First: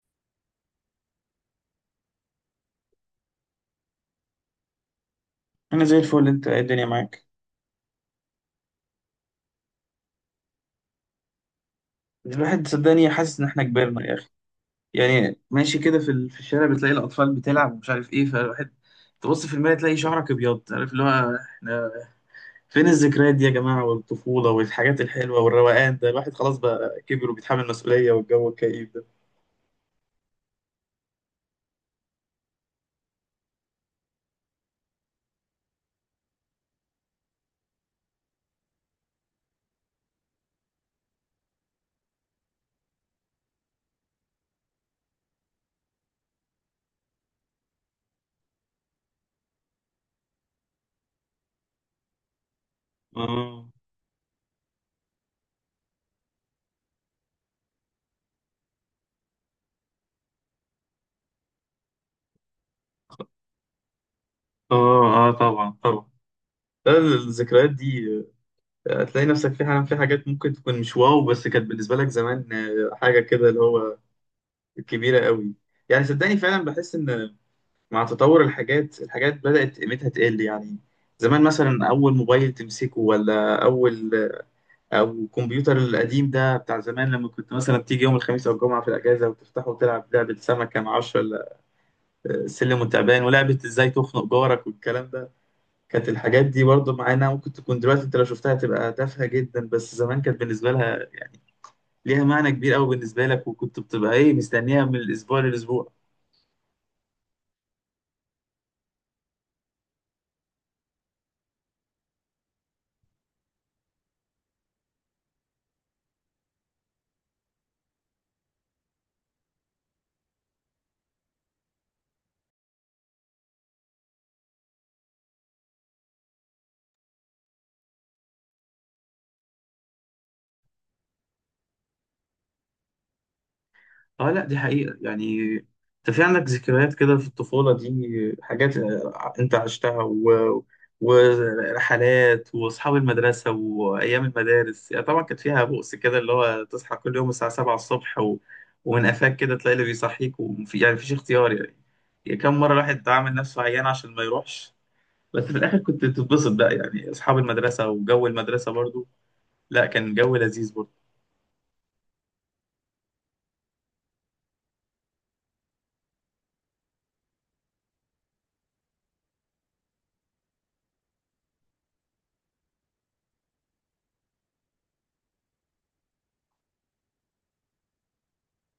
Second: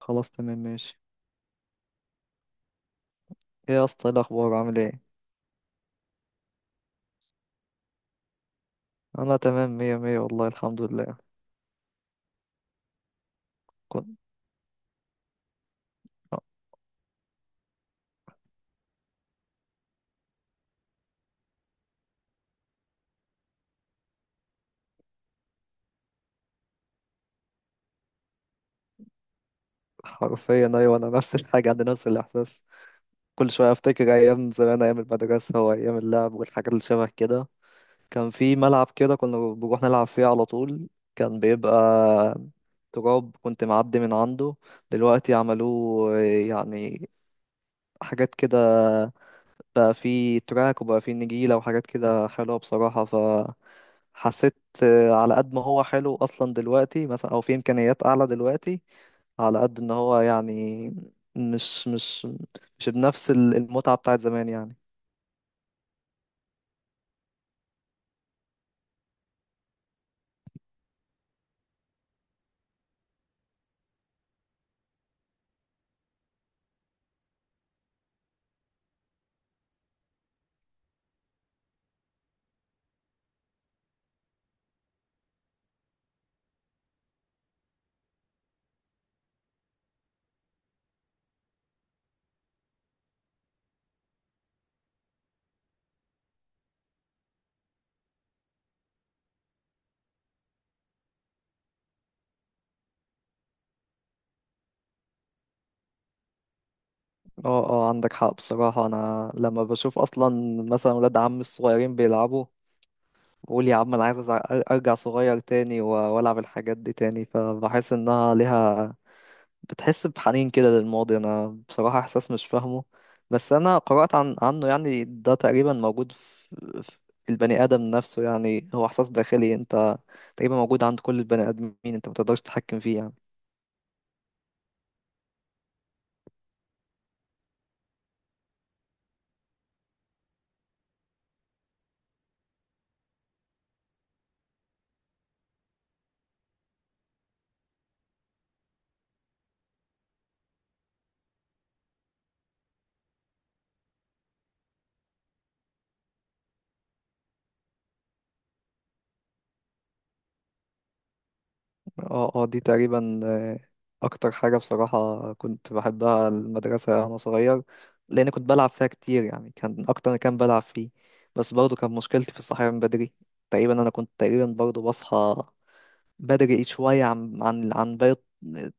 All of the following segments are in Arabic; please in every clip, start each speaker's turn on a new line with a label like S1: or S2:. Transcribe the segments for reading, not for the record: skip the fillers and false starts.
S1: خلاص تمام ماشي. ايه يا اسطى؟ ايه الاخبار؟ عامل ايه؟
S2: انا زي الفل. انت إيه الدنيا معاك؟
S1: انا تمام مية مية والله الحمد لله.
S2: الواحد صدقني حاسس ان احنا كبرنا يا
S1: كنت
S2: اخي. يعني ماشي كده في
S1: آه،
S2: الشارع بتلاقي الاطفال بتلعب ومش عارف ايه، فالواحد تبص في المرايه تلاقي شعرك ابيض، عارف اللي هو احنا فين؟ الذكريات دي يا جماعه والطفوله والحاجات الحلوه والروقان ده، الواحد خلاص بقى كبر وبيتحمل مسؤوليه والجو الكئيب ده.
S1: حرفيا ايوه، انا نفس الحاجه، عندي نفس الاحساس. كل شويه افتكر ايام زمان، ايام المدرسه وايام اللعب والحاجات اللي شبه كده. كان في ملعب كده كنا بنروح نلعب فيه على طول. كان بيبقى تراب، كنت معدي من عنده. دلوقتي عملوه يعني حاجات كده، بقى فيه تراك وبقى فيه نجيلة وحاجات كده حلوة بصراحة.
S2: اه،
S1: فحسيت على قد ما هو حلو أصلا دلوقتي مثلا، أو فيه إمكانيات أعلى دلوقتي، على قد إن هو يعني مش مش مش بنفس المتعة بتاعت زمان يعني.
S2: اه، اه، طبعا، طبعا. لا، الذكريات دي هتلاقي نفسك في حاجة، في حاجات ممكن تكون مش واو بس كانت بالنسبة لك زمان حاجة كده اللي هو كبيرة قوي. يعني صدقني فعلا بحس ان مع تطور الحاجات، الحاجات بدأت قيمتها تقل يعني. زمان مثلا أول موبايل تمسكه، ولا أول أو الكمبيوتر القديم ده بتاع زمان، لما كنت مثلا تيجي يوم الخميس أو الجمعة في الأجازة وتفتحه وتلعب لعبة سمكة مع عشرة، ولا سلم وتعبان ولعبة إزاي تخنق جارك والكلام ده. كانت الحاجات دي برضه معانا، ممكن تكون دلوقتي أنت لو شفتها تبقى تافهة جدا، بس زمان كانت بالنسبة لها يعني ليها معنى كبير أوي بالنسبة لك، وكنت بتبقى إيه، مستنيها من الأسبوع للأسبوع.
S1: اه، اه، عندك حق بصراحة. أنا لما بشوف أصلا مثلا ولاد عمي الصغيرين بيلعبوا بقول يا عم أنا عايز أرجع صغير تاني وألعب الحاجات دي تاني، فبحس إنها ليها، بتحس بحنين كده للماضي. أنا بصراحة إحساس مش فاهمه، بس أنا قرأت عنه يعني، ده تقريبا موجود في البني آدم نفسه، يعني هو إحساس داخلي، أنت تقريبا موجود عند كل البني آدمين، أنت متقدرش تتحكم فيه يعني.
S2: اه، لا دي حقيقة يعني. انت في عندك ذكريات كده في الطفولة، دي حاجات انت عشتها، ورحلات واصحاب المدرسة وايام المدارس، يعني طبعا كانت فيها بؤس كده اللي هو تصحى كل يوم الساعة 7 الصبح، ومن قفاك كده تلاقي اللي بيصحيك، وفي يعني مفيش اختيار يعني. يعني كم مرة الواحد عامل نفسه عيان عشان ما يروحش. بس في الاخر كنت بتتبسط بقى، يعني اصحاب المدرسة وجو المدرسة برضو. لا كان جو لذيذ برضو
S1: اه، اه، دي تقريبا. اكتر حاجة بصراحة كنت بحبها المدرسة وانا صغير، لان كنت بلعب فيها كتير، يعني كان اكتر ما كان بلعب فيه. بس برضه كان مشكلتي في الصحيان من بدري. تقريبا انا كنت تقريبا برضه بصحى بدري شوية عن باقي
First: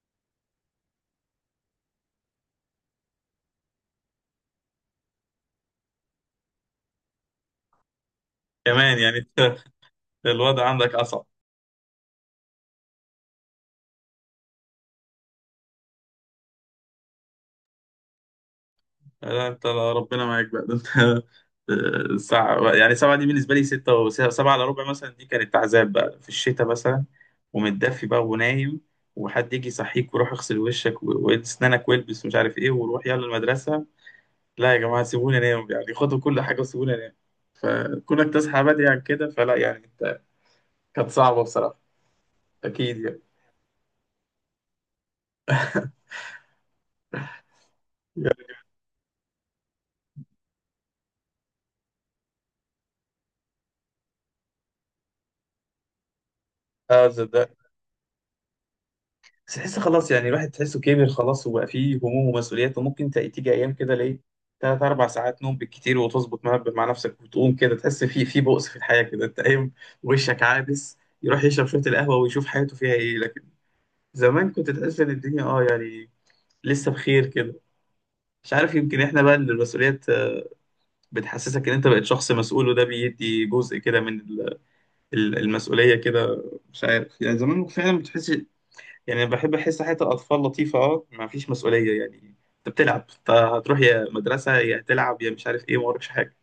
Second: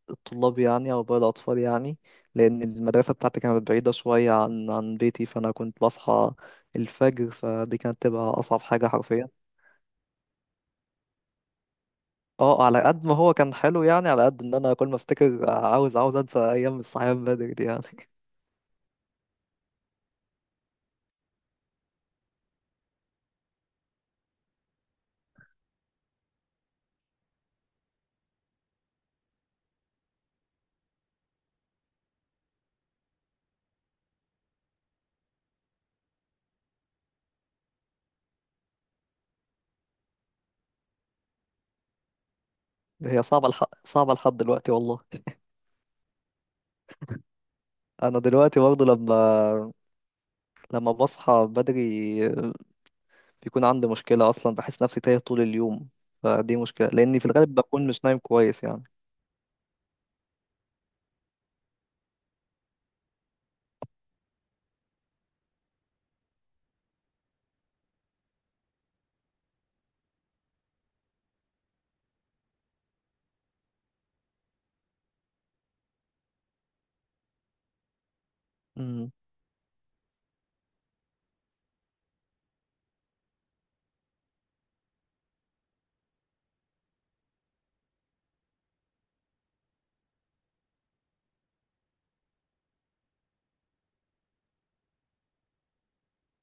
S1: الطلاب يعني، او باقي الاطفال يعني. لان المدرسة بتاعتي كانت بعيدة شوية عن بيتي، فانا كنت بصحى الفجر، فدي كانت تبقى اصعب حاجة
S2: كمان
S1: حرفيا.
S2: يعني. الوضع عندك.
S1: اه، على قد ما هو كان حلو يعني، على قد ان انا كل ما افتكر عاوز، عاوز انسى ايام الصحيان من بدري دي يعني.
S2: لا انت، لا، ربنا معاك بقى، ده انت. ساعة يعني سبعة، دي بالنسبة لي ستة وسبعة إلا ربع مثلا، دي كانت عذاب بقى في الشتاء مثلا، ومتدفي بقى ونايم، وحد يجي يصحيك، وروح اغسل وشك وإد سنانك والبس ومش عارف ايه، وروح يلا المدرسة. لا يا جماعة سيبوني انام يعني، خدوا كل حاجة وسيبوني انام. كونك تصحى بدري عن كده فلا يعني انت، كانت صعبة بصراحة. أكيد يعني.
S1: هي صعبه صعبه لحد دلوقتي والله. انا
S2: يعني
S1: دلوقتي برضه لما بصحى بدري بيكون عندي مشكله اصلا، بحس نفسي تايه طول اليوم، فدي مشكله
S2: اه
S1: لاني في
S2: صدقني.
S1: الغالب بكون مش نايم كويس يعني.
S2: بس تحس خلاص يعني، الواحد تحسه كبر خلاص وبقى فيه هموم ومسؤوليات، وممكن تيجي ايام كده ليه تلات اربع ساعات نوم بالكتير، وتظبط مع نفسك وتقوم كده تحس في بؤس في الحياه كده، انت قايم وشك عابس، يروح يشرب شويه القهوه ويشوف حياته فيها ايه. لكن زمان كنت تحس ان الدنيا يعني لسه بخير كده. مش عارف، يمكن
S1: امم.
S2: احنا بقى اللي المسؤوليات بتحسسك ان انت بقيت شخص مسؤول، وده بيدي جزء كده من المسؤوليه كده. مش عارف يعني، زمان فعلا بتحس يعني، بحب احس حياه الاطفال لطيفه ما فيش مسؤوليه يعني. انت بتلعب، انت هتروح يا مدرسه يا تلعب يا مش عارف ايه، ما وراكش حاجه.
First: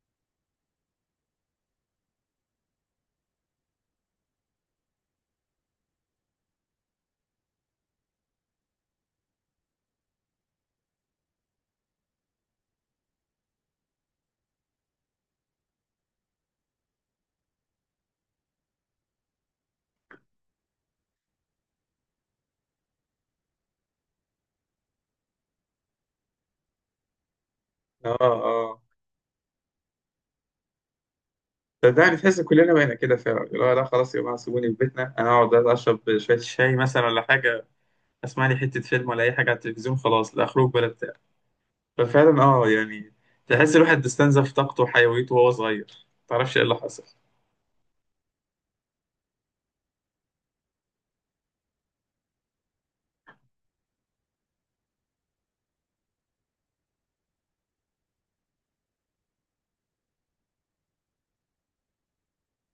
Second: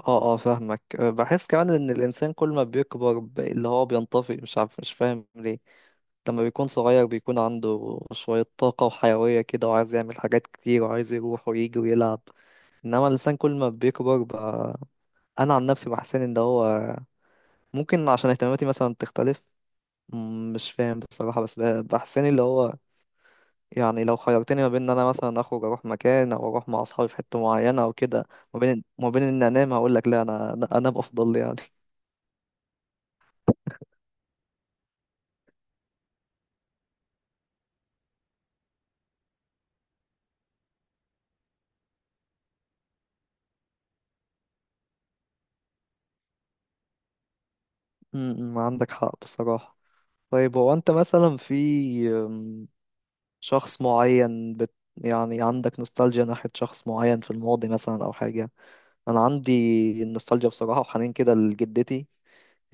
S1: اه، اه، فاهمك. بحس كمان ان الانسان كل ما بيكبر اللي هو بينطفي، مش عارف، مش فاهم ليه. لما بيكون صغير بيكون عنده شوية طاقة وحيوية كده وعايز يعمل حاجات كتير وعايز يروح ويجي ويلعب، إنما الإنسان كل ما بيكبر بقى، أنا عن نفسي بحسن إن هو ممكن عشان اهتماماتي مثلا بتختلف. مش فاهم بصراحة، بس بحسن اللي هو يعني لو خيرتني ما بين إن أنا مثلا أخرج أروح مكان أو أروح مع أصحابي في حتة معينة أو
S2: اه،
S1: كده ما
S2: اه،
S1: بين ما بين إن أنام، هقول لك لا، أنا أنام أفضل لي يعني.
S2: صدقني تحس كلنا بقينا كده فعلا اللي هو لا خلاص يا جماعه، سيبوني في بيتنا، انا اقعد اشرب شويه شاي مثلا ولا حاجه، اسمع لي حته فيلم ولا اي حاجه على التلفزيون، خلاص لا خروج ولا بتاع. ففعلا يعني تحس الواحد استنزف طاقته وحيويته وهو صغير، ما تعرفش ايه اللي حصل.
S1: مم، مم، عندك حق بصراحة. طيب هو أنت مثلا في شخص معين يعني عندك نوستالجيا ناحية شخص معين في الماضي مثلا أو حاجة؟ أنا عندي النوستالجيا بصراحة وحنين كده لجدتي.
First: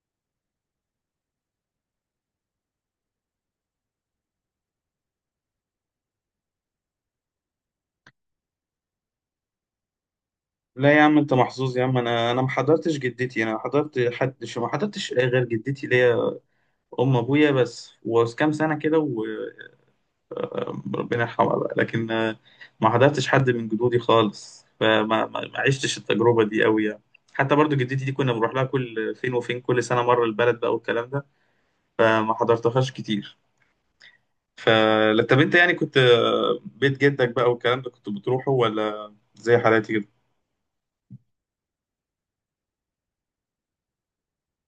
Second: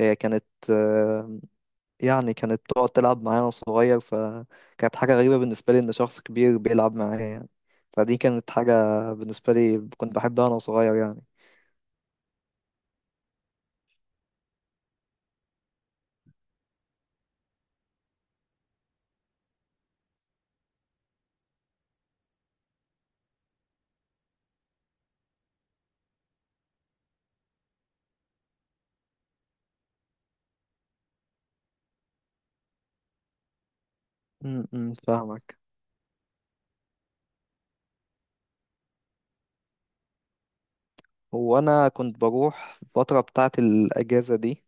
S1: هي كانت، آه، يعني كانت تقعد تلعب معايا وأنا صغير، فكانت حاجة غريبة بالنسبة لي إن شخص كبير بيلعب معايا يعني. فدي كانت حاجة بالنسبة لي كنت بحبها وأنا
S2: لا
S1: صغير
S2: يا عم
S1: يعني.
S2: انت محظوظ يا عم، انا ما حضرتش جدتي، انا حضرت حد شو، ما حضرتش غير جدتي ليا أم أبويا بس، وكام سنة كده وربنا يرحمها بقى، لكن ما حضرتش حد من جدودي خالص، فما ما ما عشتش التجربة دي قوي يعني. حتى برضو جدتي دي كنا بنروح لها كل فين وفين، كل سنة مرة البلد بقى والكلام ده، فما حضرتهاش كتير.
S1: م-
S2: ف
S1: م،
S2: لا، طب انت
S1: فاهمك.
S2: يعني كنت بيت جدك بقى والكلام ده كنت بتروحه ولا زي حالاتي كده؟
S1: هو انا كنت بروح الفتره بتاعه الاجازه دي.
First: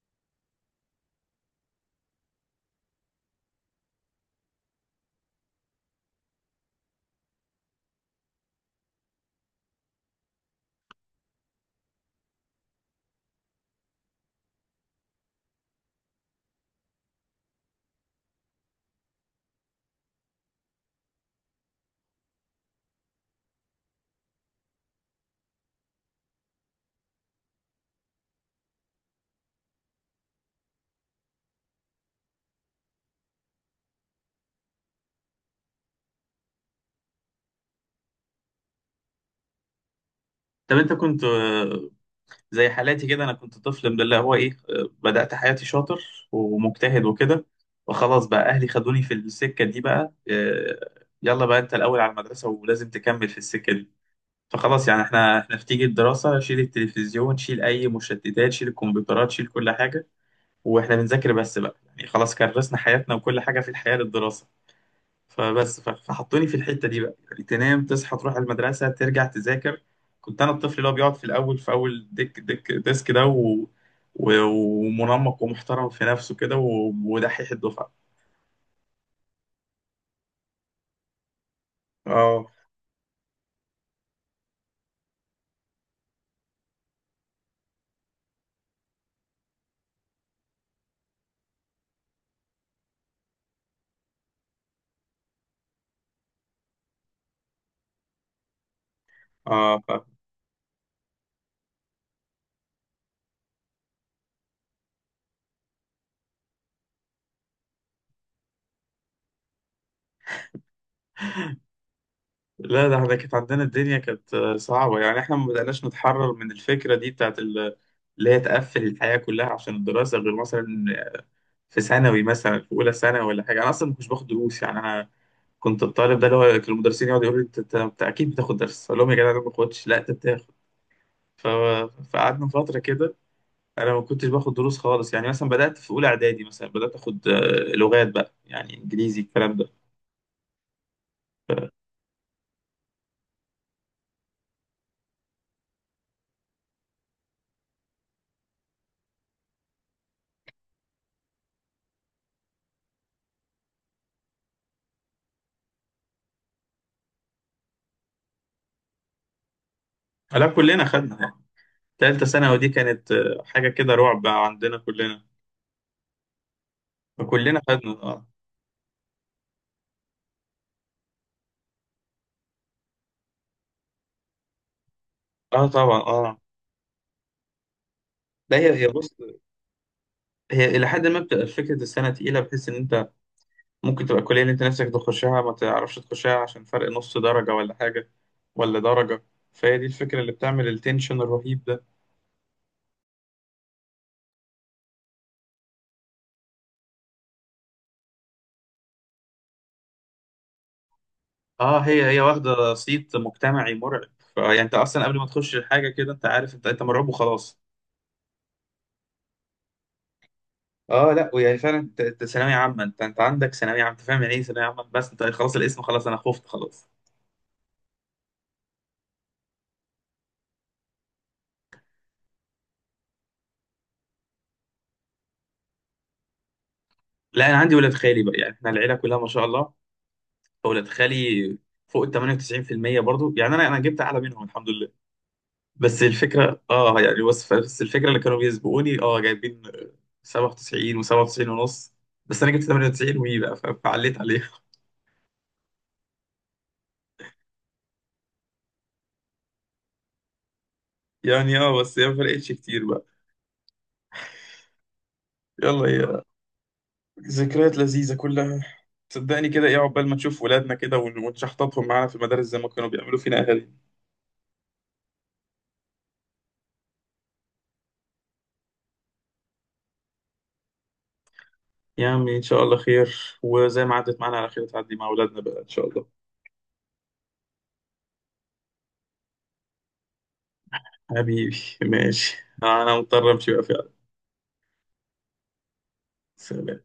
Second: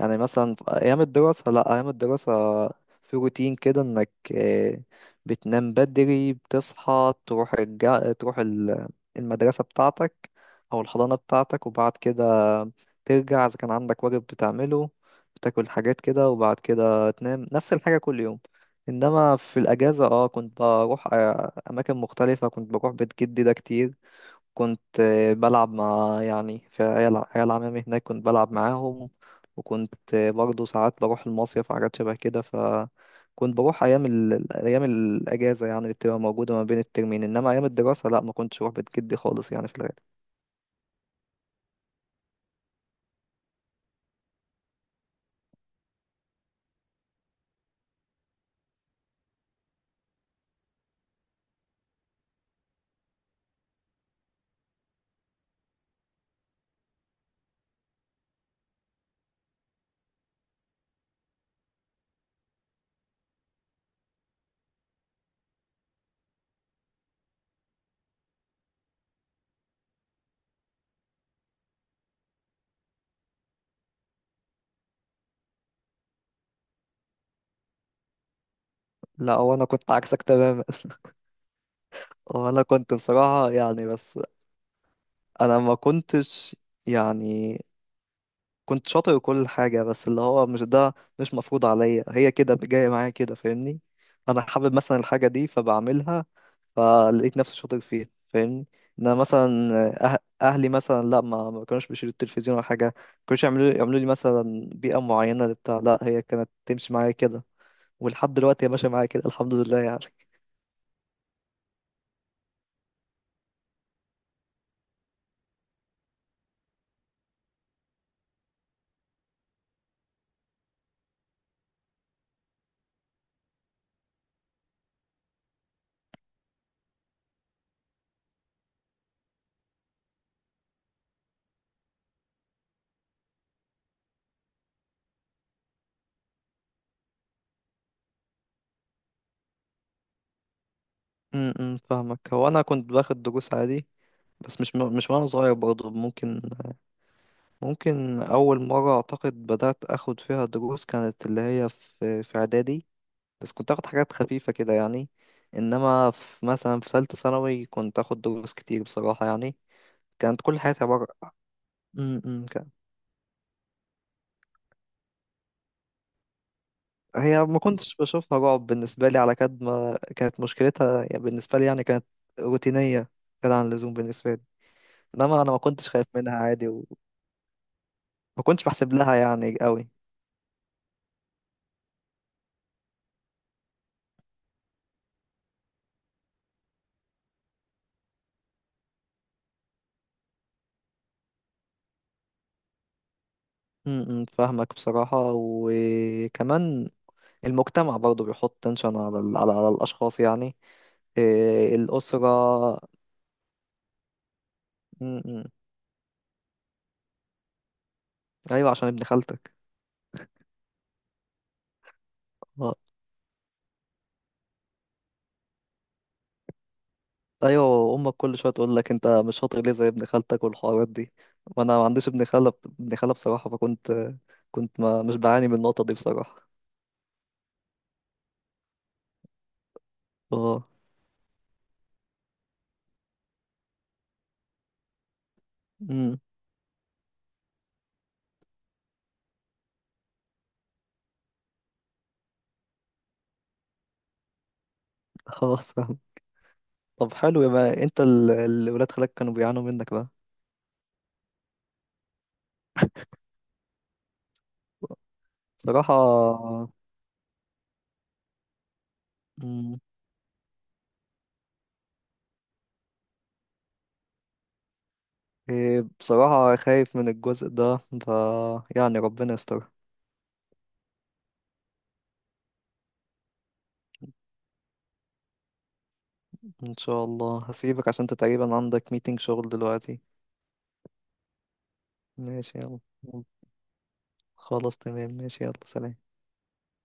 S1: يعني مثلا في ايام الدراسه، لا، ايام الدراسه في روتين كده انك بتنام بدري، بتصحى تروح المدرسه بتاعتك او الحضانه بتاعتك، وبعد كده ترجع اذا كان عندك واجب بتعمله، بتاكل حاجات كده وبعد كده تنام نفس الحاجه كل يوم. انما في الاجازه كنت بروح اماكن مختلفه، كنت بروح بيت جدي ده كتير. كنت بلعب مع يعني في عيال عمامي هناك، كنت بلعب معاهم. وكنت برضه ساعات بروح المصيف وحاجات شبه كده. فكنت بروح أيام الأجازة يعني اللي بتبقى موجودة ما بين الترمين، إنما أيام الدراسة لأ، ما كنتش بروح بيت جدي خالص يعني في الغالب.
S2: طب انت كنت زي حالاتي كده، انا كنت طفل من اللي هو ايه بدأت حياتي شاطر ومجتهد وكده، وخلاص بقى اهلي خدوني في السكة دي بقى يلا بقى انت الاول على المدرسة ولازم تكمل في السكة دي. فخلاص يعني احنا في، تيجي الدراسة شيل التلفزيون، شيل اي مشتتات، شيل الكمبيوترات، شيل كل حاجة واحنا بنذاكر بس بقى يعني، خلاص كرسنا حياتنا وكل حاجة في الحياة للدراسة. فبس فحطوني في الحتة دي بقى يعني، تنام تصحى تروح المدرسة ترجع تذاكر. كنت أنا الطفل اللي هو بيقعد في الأول في أول ديك ديك ديسك ده، ومنمق ومحترم في نفسه كده، ودحيح الدفعة.
S1: لا هو أنا كنت عكسك تماما.
S2: اه،
S1: هو أنا كنت بصراحة يعني بس أنا ما كنتش يعني، كنت شاطر وكل حاجة بس اللي هو مش ده، مش مفروض عليا، هي كده جاية معايا كده، فاهمني؟ أنا حابب مثلا الحاجة دي فبعملها، فلقيت نفسي شاطر فيها فاهمني. إن مثلا
S2: اه،
S1: أهلي مثلا، لا، ما كانوش بيشيلوا التلفزيون ولا حاجة، ما كانوش يعملوا لي مثلا بيئة معينة لبتاع، لا، هي كانت تمشي معايا كده، ولحد دلوقتي هي ماشية معايا كده الحمد لله يعني.
S2: لا ده احنا كانت عندنا الدنيا كانت صعبة، يعني احنا ما بدأناش نتحرر من الفكرة دي بتاعت اللي هي تقفل الحياة كلها عشان الدراسة، غير مثلا في ثانوي مثلا. في أولى ثانوي ولا حاجة أنا أصلا ما كنتش باخد دروس يعني، أنا كنت الطالب ده اللي هو كان المدرسين يقعدوا يقولوا لي انت اكيد بتاخد درس، اقول لهم يا جدع انا ما باخدش، لا انت بتاخد. ف... فقعدنا فتره كده، انا ما كنتش باخد دروس خالص يعني، مثلا بدات في اولى اعدادي مثلا بدات اخد لغات بقى يعني انجليزي الكلام ده.
S1: م- م، فاهمك. هو أنا كنت باخد دروس عادي، بس مش وأنا صغير برضه، ممكن أول مرة أعتقد بدأت أخد فيها دروس كانت اللي هي في إعدادي، بس كنت أخد حاجات خفيفة كده يعني. إنما في مثلا في ثالثة ثانوي كنت أخد دروس كتير بصراحة يعني، كانت
S2: لا
S1: كل
S2: كلنا
S1: حياتي عبارة.
S2: خدنا يعني،
S1: م-
S2: ثالثه
S1: م،
S2: ثانوي دي كانت حاجه كده رعب بقى عندنا كلنا،
S1: هي ما
S2: فكلنا خدنا
S1: كنتش
S2: اه،
S1: بشوفها رعب بالنسبة لي، على قد ما كانت مشكلتها يعني بالنسبة لي، يعني كانت روتينية كده عن اللزوم بالنسبة لي، إنما أنا ما
S2: اه،
S1: كنتش
S2: طبعا،
S1: خايف منها
S2: اه.
S1: عادي وما
S2: لا
S1: كنتش
S2: هي
S1: بحسب
S2: بص،
S1: لها يعني قوي.
S2: هي الى حد ما بتبقى فكره السنه تقيله بحيث ان انت ممكن تبقى الكلية اللي انت نفسك تخشها ما تعرفش تخشها عشان فرق نص درجة ولا حاجة ولا درجة، فهي دي الفكرة اللي بتعمل التنشن الرهيب ده.
S1: م- م، فاهمك بصراحة. وكمان المجتمع برضه بيحط تنشن على على الأشخاص يعني، إيه،
S2: اه هي واخدة
S1: الأسرة.
S2: صيت مجتمعي مرعب، فيعني انت اصلا قبل
S1: م-
S2: ما
S1: م.
S2: تخش الحاجة كده انت عارف، انت مرعوب وخلاص.
S1: أيوة عشان ابن خالتك.
S2: اه، لا ويعني فعلا انت ثانوية
S1: آه،
S2: عامة، انت عندك ثانوية عامة، انت فاهم يعني ايه ثانوية عامة، بس انت خلاص الاسم خلاص انا خفت خلاص.
S1: أيوة أمك كل شوية تقول لك أنت مش شاطر ليه زي ابن خالتك والحوارات دي، وأنا ما عنديش ابن خالة، ابن خالة بصراحة، فكنت ما مش بعاني من النقطة دي بصراحة.
S2: لا انا عندي ولاد خالي بقى يعني، احنا العيلة كلها ما شاء الله،
S1: اه.
S2: فولاد خالي فوق ال 98% برضو، يعني انا جبت اعلى منهم الحمد لله. بس
S1: امم.
S2: الفكرة يعني، بس الفكرة اللي كانوا بيسبقوني جايبين 97 و97 ونص، بس انا جبت 98 وي بقى فعليت عليها.
S1: خلاص فاهم. طب حلو، يبقى أنت الولاد خالك كانوا بيعانوا منك بقى
S2: يعني بس هي ما فرقتش كتير بقى.
S1: بصراحة.
S2: يلا يا، ذكريات لذيذة كلها، صدقني كده
S1: مم.
S2: ايه عقبال ما نشوف ولادنا كده، ونشحططهم معانا في المدارس زي ما كانوا بيعملوا فينا اهالي.
S1: إيه، بصراحة خايف من الجزء ده، يعني ربنا يستر.
S2: يا عمي ان شاء الله خير، وزي ما عدت معانا على خير تعدي مع ولادنا بقى ان شاء الله.
S1: ان شاء الله هسيبك عشان انت تقريبا عندك ميتنج شغل دلوقتي.
S2: حبيبي، ماشي،
S1: ماشي يلا.
S2: انا مضطر امشي بقى فعلا،
S1: خلاص تمام ماشي يلا، سلام.
S2: سلام.